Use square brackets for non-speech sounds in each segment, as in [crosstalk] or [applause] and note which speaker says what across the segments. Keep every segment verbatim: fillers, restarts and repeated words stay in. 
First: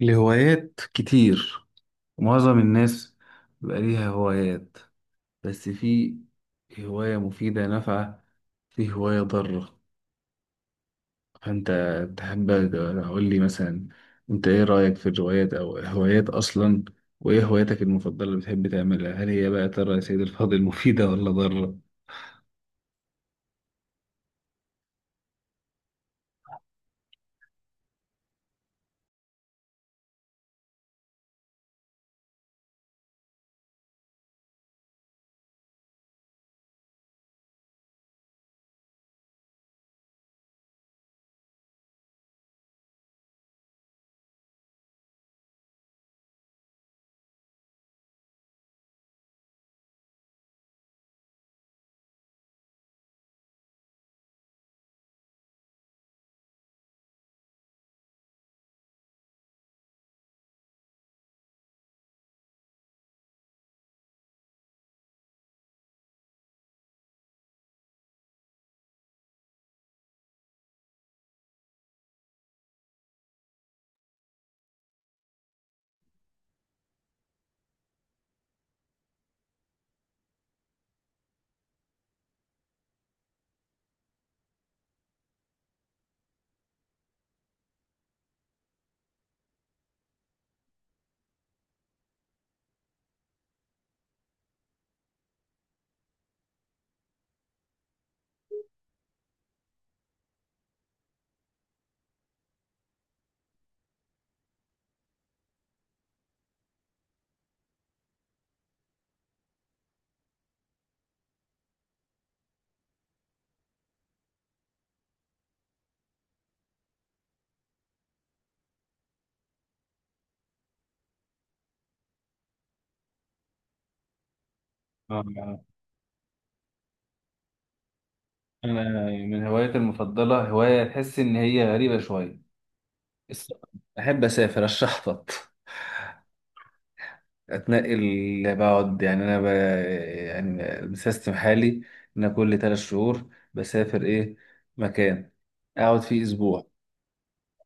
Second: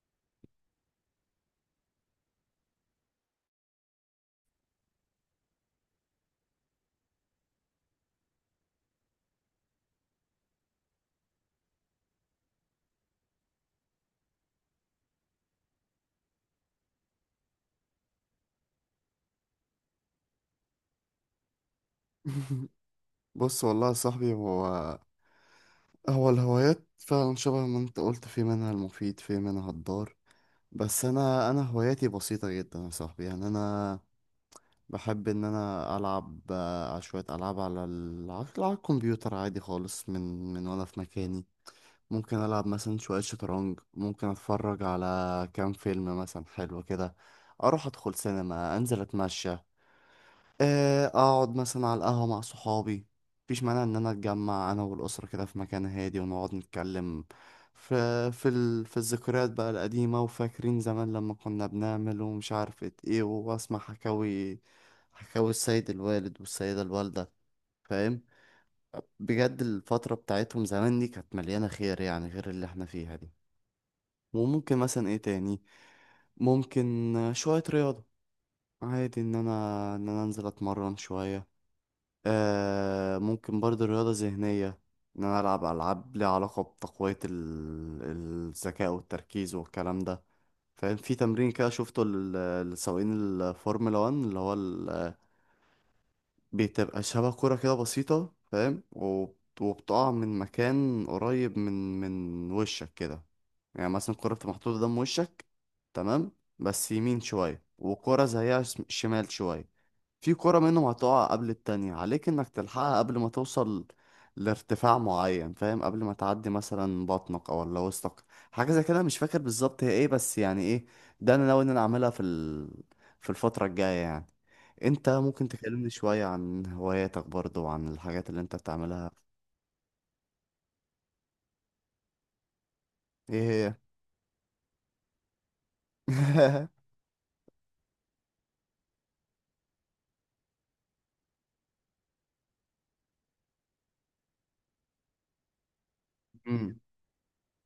Speaker 1: لهوايات كتير، معظم الناس بيبقى ليها هوايات، بس في هواية مفيدة نافعة، في هواية ضارة. فأنت تحب، أقول لي مثلا، أنت إيه رأيك في الروايات أو هوايات أصلا؟ وإيه هواياتك المفضلة اللي بتحب تعملها، هل هي بقى ترى يا سيد الفاضل مفيدة ولا ضارة؟
Speaker 2: [laughs] بص والله يا صاحبي هو هو الهوايات فعلا شبه ما انت قلت، في منها المفيد في منها الضار. بس انا انا هواياتي بسيطة جدا يا صاحبي، يعني انا بحب ان انا العب آه، على شوية العاب على ال- على الكمبيوتر عادي خالص، من من وانا في مكاني. ممكن العب مثلا شوية شطرنج، ممكن اتفرج على كام فيلم مثلا حلو كده، اروح ادخل سينما، انزل اتمشى، آه، اقعد مثلا على القهوة مع صحابي. مفيش مانع ان انا اتجمع انا والاسرة كده في مكان هادي ونقعد نتكلم في في ال... في الذكريات بقى القديمة، وفاكرين زمان لما كنا بنعمل ومش عارفة ايه، واسمع حكاوي حكاوي السيد الوالد والسيدة الوالدة، فاهم؟ بجد الفترة بتاعتهم زمان دي كانت مليانة خير، يعني غير اللي احنا فيها دي. وممكن مثلا ايه تاني، ممكن آه، شوية رياضة، عادي ان انا ان انا انزل اتمرن شوية. آه ممكن برضه رياضة ذهنية، إن أنا ألعب ألعاب ليها علاقة بتقوية ال- الذكاء والتركيز والكلام ده، فاهم؟ في تمرين كده شفته لل- لسواقين الفورمولا واحد، اللي هو ال- بتبقى شبه كرة كده بسيطة، فاهم؟ وب- وبتقع من مكان قريب من من وشك كده، يعني مثلا الكرة بتبقى محطوطة قدام وشك، تمام؟ بس يمين شوية، وكرة زيها شم- شمال شوية. في كرة منهم هتقع قبل التانية، عليك انك تلحقها قبل ما توصل لارتفاع معين، فاهم؟ قبل ما تعدي مثلا بطنك او ولا وسطك، حاجة زي كده. مش فاكر بالظبط هي ايه، بس يعني ايه، ده انا ناوي ان انا اعملها في ال... في الفترة الجاية يعني. انت ممكن
Speaker 1: آه،
Speaker 2: تكلمني شوية عن هواياتك برضو، وعن الحاجات اللي انت
Speaker 1: أنا
Speaker 2: بتعملها؟
Speaker 1: من هوايتي المفضلة هواية تحس إن هي غريبة شوية، السفر.
Speaker 2: ايه
Speaker 1: أحب أسافر أشحطط
Speaker 2: هي؟ [laughs]
Speaker 1: اتنقل، بقعد يعني انا ب... يعني بسيستم حالي، ان أنا كل ثلاث شهور بسافر ايه مكان اقعد فيه اسبوع.
Speaker 2: مم.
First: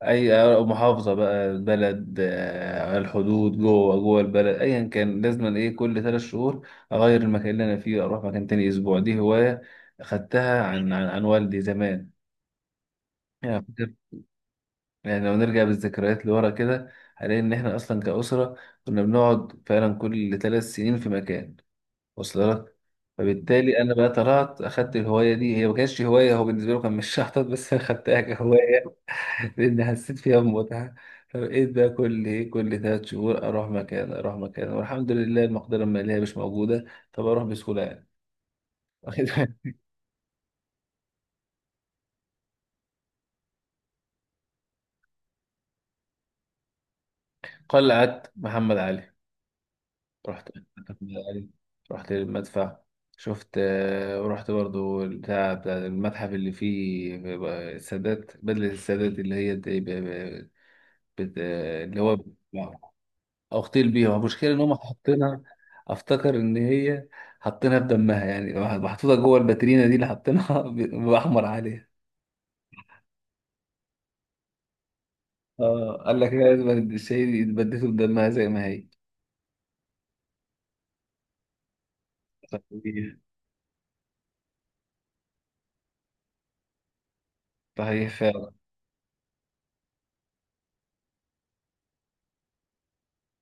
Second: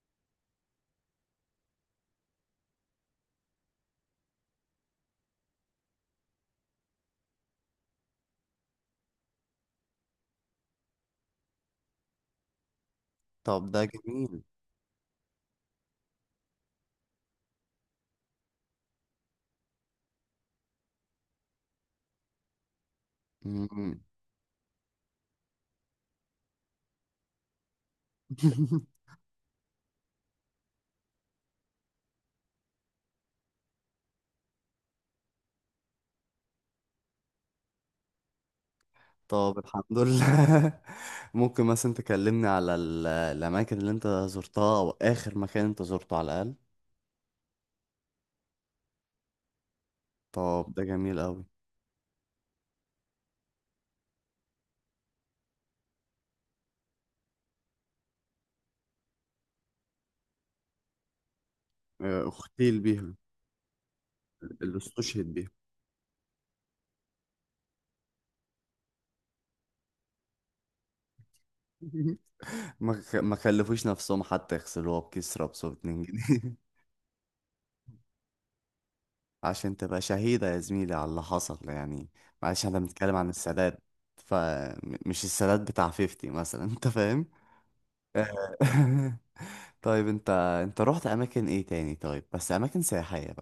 Speaker 1: اي محافظه بقى بلد آه، على الحدود جوه جوه البلد ايا كان، لازم ايه كل ثلاث شهور اغير المكان اللي انا فيه، اروح مكان تاني اسبوع. دي هوايه اخدتها عن عن, عن والدي زمان. يعني
Speaker 2: طب ده
Speaker 1: فاكر-
Speaker 2: جميل.
Speaker 1: يعني لو نرجع بالذكريات لورا كده، هنلاقي ان احنا اصلا كاسره، كنا بنقعد فعلا كل ثلاث سنين في مكان، وصل لك. فبالتالي انا
Speaker 2: مم.
Speaker 1: بقى طلعت اخدت الهوايه دي، هي ما كانتش هوايه، هو بالنسبه له كان مش شحطط بس انا خدتها كهوايه
Speaker 2: [laughs]
Speaker 1: [laughs] لان حسيت فيها بمتعه. فبقيت بقى كل ايه كل ثلاث شهور اروح مكان اروح مكان، والحمد لله المقدره الماليه مش موجوده، طب اروح بسهوله يعني. [laughs] واخد
Speaker 2: طب
Speaker 1: بالك؟
Speaker 2: الحمد لله. [laughs] ممكن مثلا تكلمني على ال- الأماكن اللي أنت زرتها، أو آخر مكان أنت زرته على الأقل؟
Speaker 1: قلعه محمد علي رحت،
Speaker 2: طب ده
Speaker 1: محمد
Speaker 2: جميل أوي.
Speaker 1: علي رحت للمدفع، شفت آه، ورحت برضو بتاع بتاع المتحف اللي فيه السادات، بدلة السادات اللي هي بت... اللي
Speaker 2: آه،
Speaker 1: هو
Speaker 2: اغتيل بيها.
Speaker 1: اغتيل بيها. المشكله ان هم
Speaker 2: اللي استشهد
Speaker 1: حاطينها،
Speaker 2: بيها.
Speaker 1: افتكر ان هي حاطينها بدمها، يعني محطوطه جوه الباترينا دي اللي حاطينها [laughs] ب- باحمر عليها.
Speaker 2: [laughs] ما خ- ما كلفوش نفسهم حتى يغسلوها بكسرة بصوت
Speaker 1: اه
Speaker 2: 2
Speaker 1: قال لك لا،
Speaker 2: جنيه
Speaker 1: لازم
Speaker 2: [laughs]
Speaker 1: الشهيد يتبدلوا بدمها زي ما هي.
Speaker 2: عشان تبقى شهيدة يا زميلي على اللي حصل يعني. معلش احنا
Speaker 1: صحيح.
Speaker 2: بنتكلم عن السادات، فمش السادات بتاع خمسين مثلا، انت فاهم.
Speaker 1: صحيح
Speaker 2: آه.
Speaker 1: فعلا.
Speaker 2: [laughs] طيب انت، انت رحت اماكن ايه تاني؟ طيب بس اماكن سياحية.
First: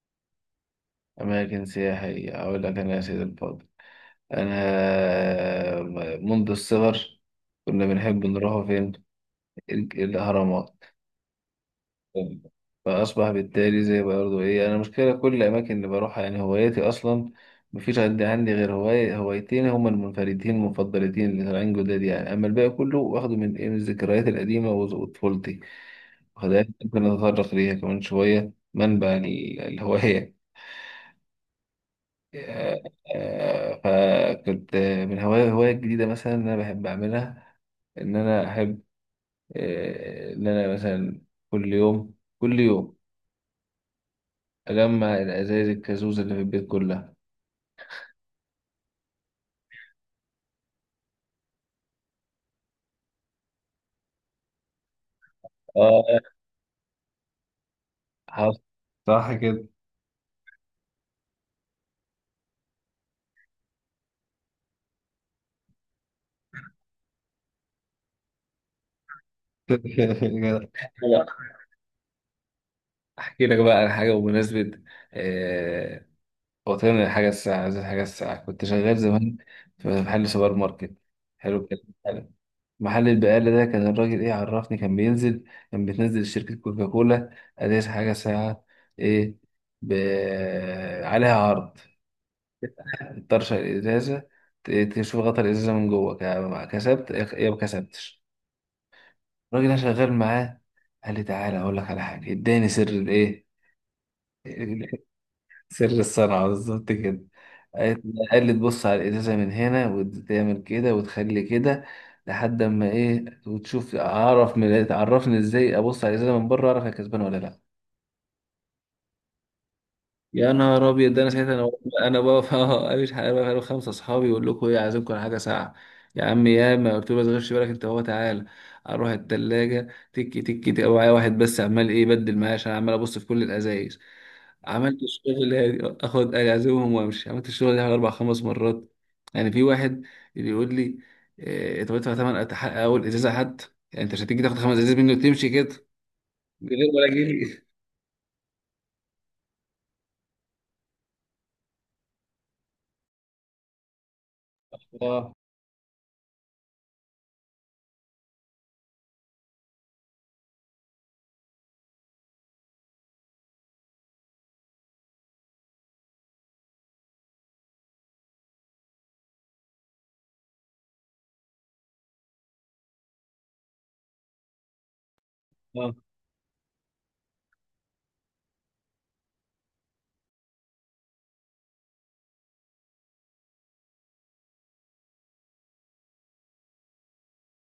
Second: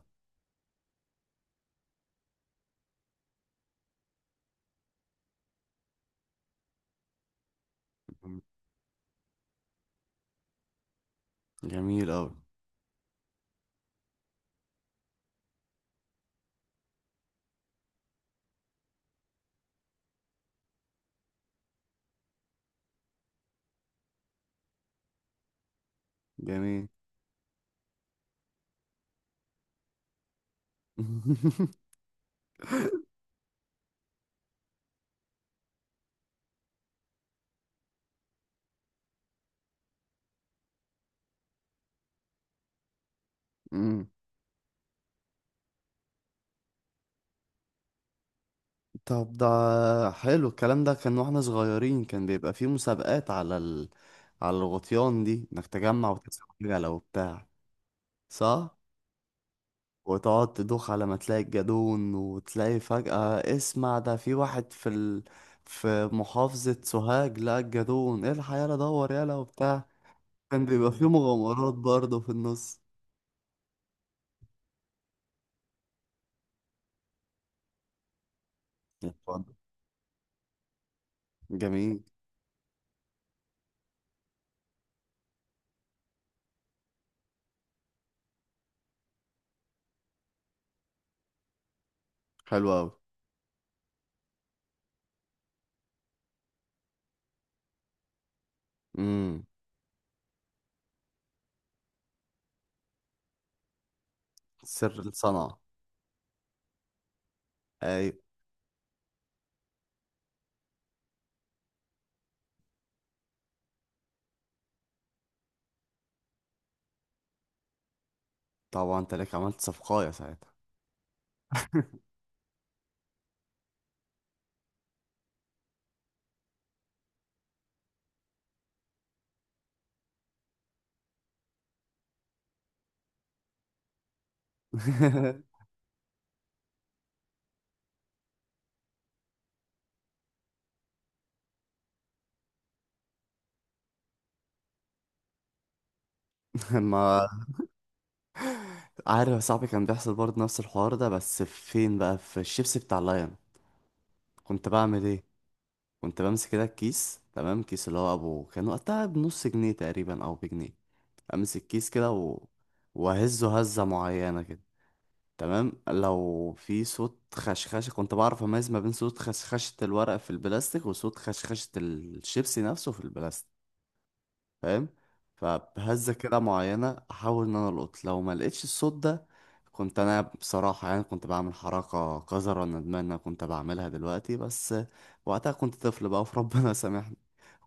Speaker 1: أماكن سياحية أقول لك أنا يا سيدي الفاضل، أنا منذ الصغر كنا بنحب
Speaker 2: مم.
Speaker 1: نروح فين؟ ال- الأهرامات.
Speaker 2: جميل أوي.
Speaker 1: فأصبح بالتالي زي برضه إيه، أنا المشكلة كل الأماكن اللي بروحها، يعني هواياتي أصلا مفيش عندي، عندي غير هواية هوايتين، هما المنفردين المفضلتين اللي طالعين جداد يعني. أما الباقي كله واخده من إيه من الذكريات القديمة وز- وطفولتي، وخلاها
Speaker 2: جميل.
Speaker 1: ممكن أتطرق ليها كمان شوية منبع ال- الهواية.
Speaker 2: [laughs]
Speaker 1: آه، آه، فكنت، من هواية هواية جديدة مثلا أنا بحب أعملها، إن أنا أحب آه، إن أنا مثلا كل يوم كل يوم
Speaker 2: مم.
Speaker 1: أجمع الأزايز الكازوزة اللي في البيت كلها.
Speaker 2: طب ده حلو الكلام. ده كان واحنا صغيرين كان بيبقى فيه مسابقات على ال... على الغطيان دي، انك تجمع
Speaker 1: اه
Speaker 2: وتكسب عجلة وبتاع،
Speaker 1: حصل.
Speaker 2: صح؟
Speaker 1: صح كده.
Speaker 2: وتقعد تدوخ على ما تلاقي الجدون، وتلاقي فجأة، اسمع، ده في واحد في ال... في محافظة سوهاج لقى الجدون، الحق يلا دور يلا وبتاع.
Speaker 1: [laughs]
Speaker 2: كان
Speaker 1: كده.
Speaker 2: بيبقى فيه مغامرات برضه في النص.
Speaker 1: أحكي لك بقى على حاجة بمناسبة، آه، وطن الحاجة الساعة زي الحاجة الساعة كنت شغال زمان
Speaker 2: اتفضل.
Speaker 1: في محل سوبر ماركت. حلو الكلام
Speaker 2: جميل.
Speaker 1: حلو. محل البقالة ده كان الراجل إيه عرفني كان بينزل، كان بتنزل شركة كوكاكولا أزايز حاجة ساعة إيه ب... عليها عرض.
Speaker 2: حلو
Speaker 1: تطرشق الإزازة، ت- تشوف غطا الإزازة من جوه، ك- كسبت يا ما كسبتش.
Speaker 2: أوي.
Speaker 1: الراجل ده شغال معاه، قال لي تعالى اقول لك على حاجه، اداني سر الايه
Speaker 2: سر
Speaker 1: [laughs]
Speaker 2: الصنعة.
Speaker 1: سر الصنعه بالظبط كده. قالت-
Speaker 2: اي.
Speaker 1: قال لي تبص على الازازه من هنا وتعمل كده وتخلي كده، لحد اما ايه وتشوف، اعرف من، تعرفني ازاي ابص على الازازه من بره اعرف هي كسبانه ولا لا.
Speaker 2: طبعا انت لك عملت صفقايه
Speaker 1: يا
Speaker 2: ساعتها.
Speaker 1: نهار ابيض، ده انا ساعتها انا انا بقف [laughs] اه مش حق- انا بقف انا وخمسه اصحابي، يقول لكم ايه عايزينكم على حاجه ساعه. يا عم، يا ما قلت له ما تغيرش بالك انت، هو تعالى اروح الثلاجه تك تك تك، معايا واحد بس عمال ايه بدل معايا عشان عمال ابص في كل الازايز. عملت الشغل
Speaker 2: [laughs]
Speaker 1: هادي، اخد اعزمهم وامشي، عملت الشغل ده حوالي اربع خمس مرات. يعني في واحد اللي يقول لي إيه، طب ادفع ثمن اول ازازه حد، يعني انت مش هتيجي تاخد خمس ازايز منه وتمشي كده من غير ولا
Speaker 2: ما
Speaker 1: جنيه.
Speaker 2: عارف يا صاحبي، كان بيحصل برضه نفس الحوار ده، بس فين بقى؟ في الشيبسي بتاع لاين. كنت بعمل ايه؟
Speaker 1: اه.
Speaker 2: كنت بمسك كده الكيس، تمام؟ كيس اللي هو ابو كان وقتها بنص جنيه تقريبا او بجنيه، امسك كيس كده و... واهزه هزه معينه كده، تمام؟ لو في صوت خشخشه كنت بعرف اميز ما بين صوت خشخشه الورق في البلاستيك، وصوت خشخشه الشيبسي نفسه في البلاستيك، فاهم؟
Speaker 1: اه.
Speaker 2: فبهزة كده معينة أحاول إن أنا ألقط. لو ما لقيتش الصوت ده، كنت أنا بصراحة يعني كنت بعمل حركة قذرة، ندمان إن أنا كنت بعملها دلوقتي، بس وقتها كنت طفل بقى، فربنا [laughs] سامحني.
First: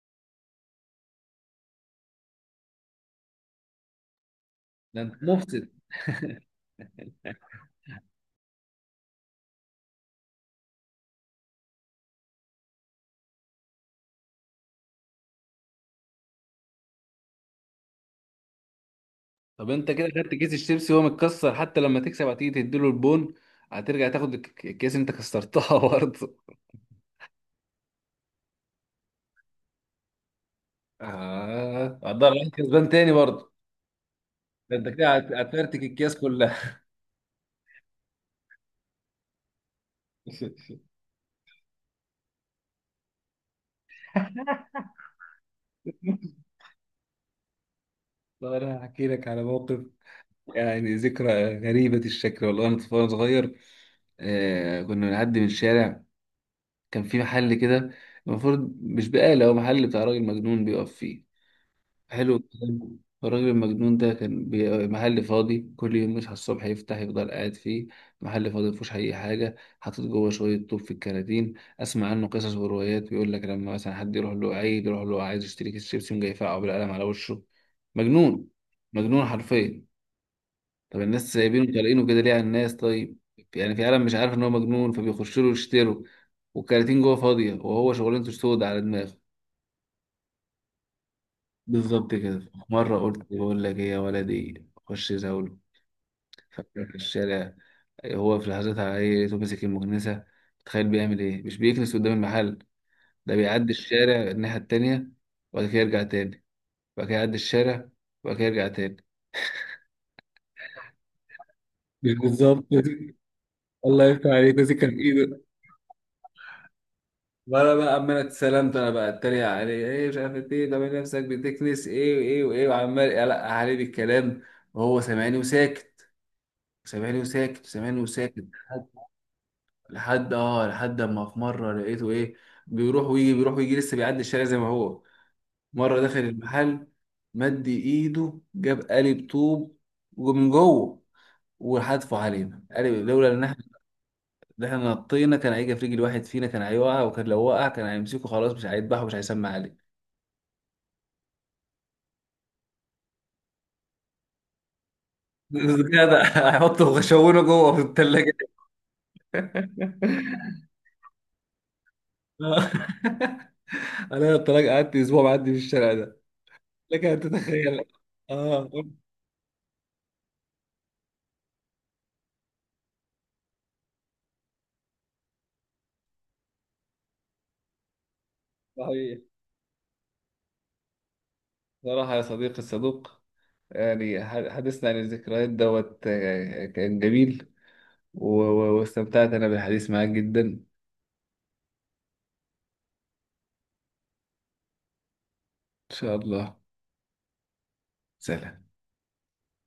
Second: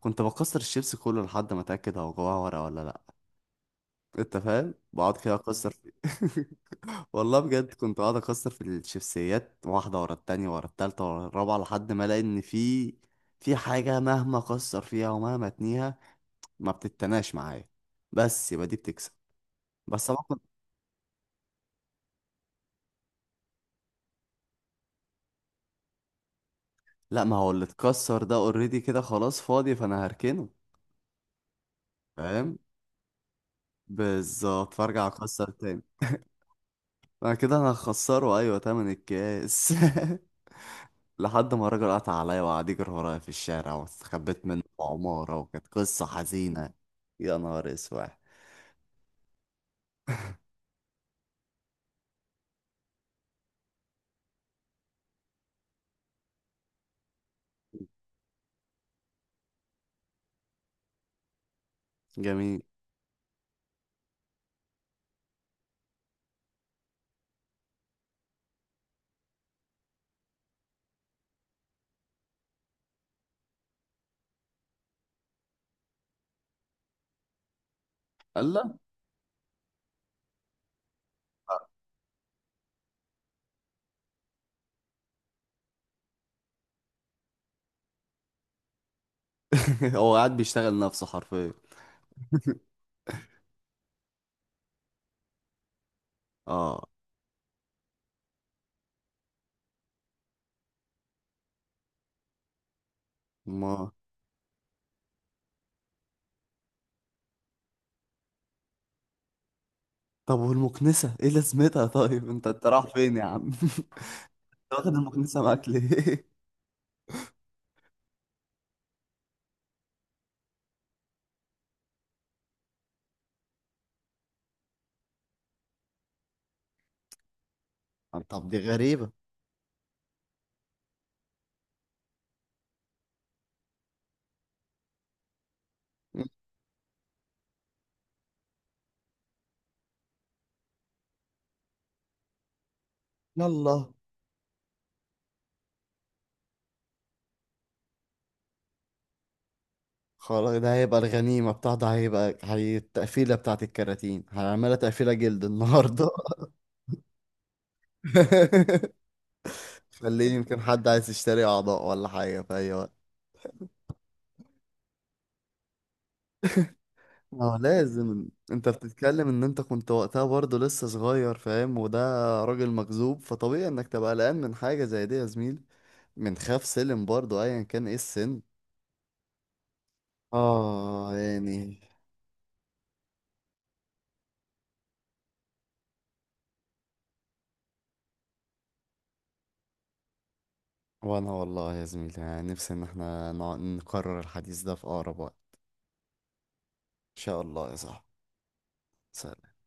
Speaker 2: كنت بكسر الشيبس كله لحد ما أتأكد هو جواه ورقة ولا لأ. أنت فاهم؟
Speaker 1: ده
Speaker 2: بقعد
Speaker 1: انت
Speaker 2: كده
Speaker 1: مفسد.
Speaker 2: أكسر فيه. [laughs] والله بجد كنت قاعد اكسر في الشيبسيات، واحده ورا التانية ورا التالتة ورا الرابعه، لحد ما الاقي ان في في حاجه مهما اكسر فيها ومهما اتنيها ما بتتناش معايا، بس يبقى دي بتكسب.
Speaker 1: طب انت كده
Speaker 2: بس
Speaker 1: خدت
Speaker 2: طبعا
Speaker 1: كيس الشيبسي وهو متكسر، حتى لما تكسب هتيجي تديله البون، هترجع تاخد الك- الكيس اللي انت كسرتها [laughs] برضه.
Speaker 2: لا، ما هو اللي اتكسر ده اوريدي كده خلاص فاضي، فانا هركنه.
Speaker 1: اه هتضل عليك
Speaker 2: فاهم؟
Speaker 1: كسبان تاني برضه.
Speaker 2: بالظبط.
Speaker 1: ده انت
Speaker 2: فارجع
Speaker 1: كده هت-
Speaker 2: اكسر تاني.
Speaker 1: هتفرتك الكيس كلها.
Speaker 2: انا كده انا هخسره ايوه تمن الكاس.
Speaker 1: [laughs]
Speaker 2: [laughs] لحد ما الراجل قطع عليا وقعد يجري ورايا في الشارع، واستخبيت منه في عمارة، وكانت قصة حزينة. يا نهار اسود.
Speaker 1: طب انا هحكي لك على موقف، يعني ذكرى غريبة الشكل، والله انا طفل وأنا صغير آه كنا بنعدي من الشارع، كان في محل كده المفروض مش بقالة، هو محل بتاع راجل مجنون بيقف فيه. حلو
Speaker 2: جميل.
Speaker 1: الكلام. الراجل المجنون ده كان بي- محل فاضي، كل يوم يصحى الصبح يفتح يفضل قاعد فيه، محل فاضي مفيهوش أي حاجة، حاطط جوه شوية طوب في الكراتين. أسمع عنه قصص وروايات، بيقول لك لما مثلا حد يروح له عيد يروح له عايز يشتري كيس شيبسي يقوم جاي يفقعه بالقلم على وشه. مجنون.
Speaker 2: الله.
Speaker 1: مجنون حرفيا. طب الناس سايبينه طالقينه كده ليه على الناس؟ طيب يعني في عالم مش عارف إن هو مجنون فبيخش له يشتروا، والكراتين جوه فاضية، وهو شغلانته سود على دماغه.
Speaker 2: [laughs] هو قاعد بيشتغل نفسه حرفيا.
Speaker 1: بالظبط كده. في مرة قلت [laughs] بقول لك ايه يا ولدي، خش زول فجأة
Speaker 2: اه.
Speaker 1: في الشارع، هو في لحظات عليه لقيته ماسك المكنسة، تخيل بيعمل ايه، مش بيكنس قدام المحل، ده بيعدي
Speaker 2: ما
Speaker 1: الشارع الناحية التانية، وبعد كده يرجع تاني، وبعد كده يعدي الشارع، وبعد كده يرجع تاني.
Speaker 2: طب والمكنسة ايه لازمتها؟
Speaker 1: مش
Speaker 2: طيب انت،
Speaker 1: بالظبط،
Speaker 2: انت رايح فين يا عم؟ [laughs]
Speaker 1: الله يفتح عليك، وزي
Speaker 2: واخد
Speaker 1: كان في ايده.
Speaker 2: المكنسة معاك ليه؟
Speaker 1: وانا بقى عمال اتسلمت، انا بقى اتريق عليه ايه مش عارف ايه، طب نفسك بتكنس ايه وايه وايه، وعمال يقلق عليه بالكلام، وهو سامعني وساكت، سامعني وساكت، سامعني
Speaker 2: [laughs]
Speaker 1: وساكت.
Speaker 2: طب دي غريبة.
Speaker 1: لحد اه لحد اما في مره لقيته ايه، بيروح ويجي بيروح ويجي، لسه بيعدي الشارع زي ما هو. مره دخل المحل، مد ايده جاب قالب طوب ومن جوه وحدفه علينا قالب، لولا ان احنا،
Speaker 2: يلا
Speaker 1: إن احنا نطينا كان هيجي في رجل واحد فينا، كان هيوقع، وكان لو وقع كان هيمسكه خلاص، مش هيذبحه مش هيسمع عليه.
Speaker 2: خلاص، ده هيبقى الغنيمة بتاعته، هيبقى هي التقفيلة بتاعت الكراتين، هنعملها تقفيلة جلد
Speaker 1: [laughs] كده
Speaker 2: النهاردة.
Speaker 1: ده هيحطه وشونه جوه في
Speaker 2: [laughs]
Speaker 1: الثلاجه.
Speaker 2: خليه، يمكن حد عايز يشتري أعضاء ولا حاجة في
Speaker 1: آه.
Speaker 2: أي وقت.
Speaker 1: [laughs] انا الطلاق قعدت اسبوع معدي في الشارع ده، لك ان
Speaker 2: اه
Speaker 1: تتخيل.
Speaker 2: لازم، انت
Speaker 1: اه
Speaker 2: بتتكلم ان انت كنت وقتها برضه لسه صغير، فاهم؟ وده راجل مجذوب، فطبيعي انك تبقى قلقان من حاجة زي دي يا زميلي. من خاف سلم برضه ايا كان ايه السن.
Speaker 1: صحيح.
Speaker 2: اه يعني.
Speaker 1: صراحة يا صديقي الصدوق، يعني ح- حديثنا عن الذكريات دوت آه، كان جميل، و- و- واستمتعت أنا بالحديث معاك جدا، إن
Speaker 2: وانا والله يا زميلي يعني نفسي ان احنا نع- نكرر الحديث ده في اقرب وقت.
Speaker 1: شاء الله.
Speaker 2: ان شاء الله يا صاحبي.
Speaker 1: سلام.
Speaker 2: سلام.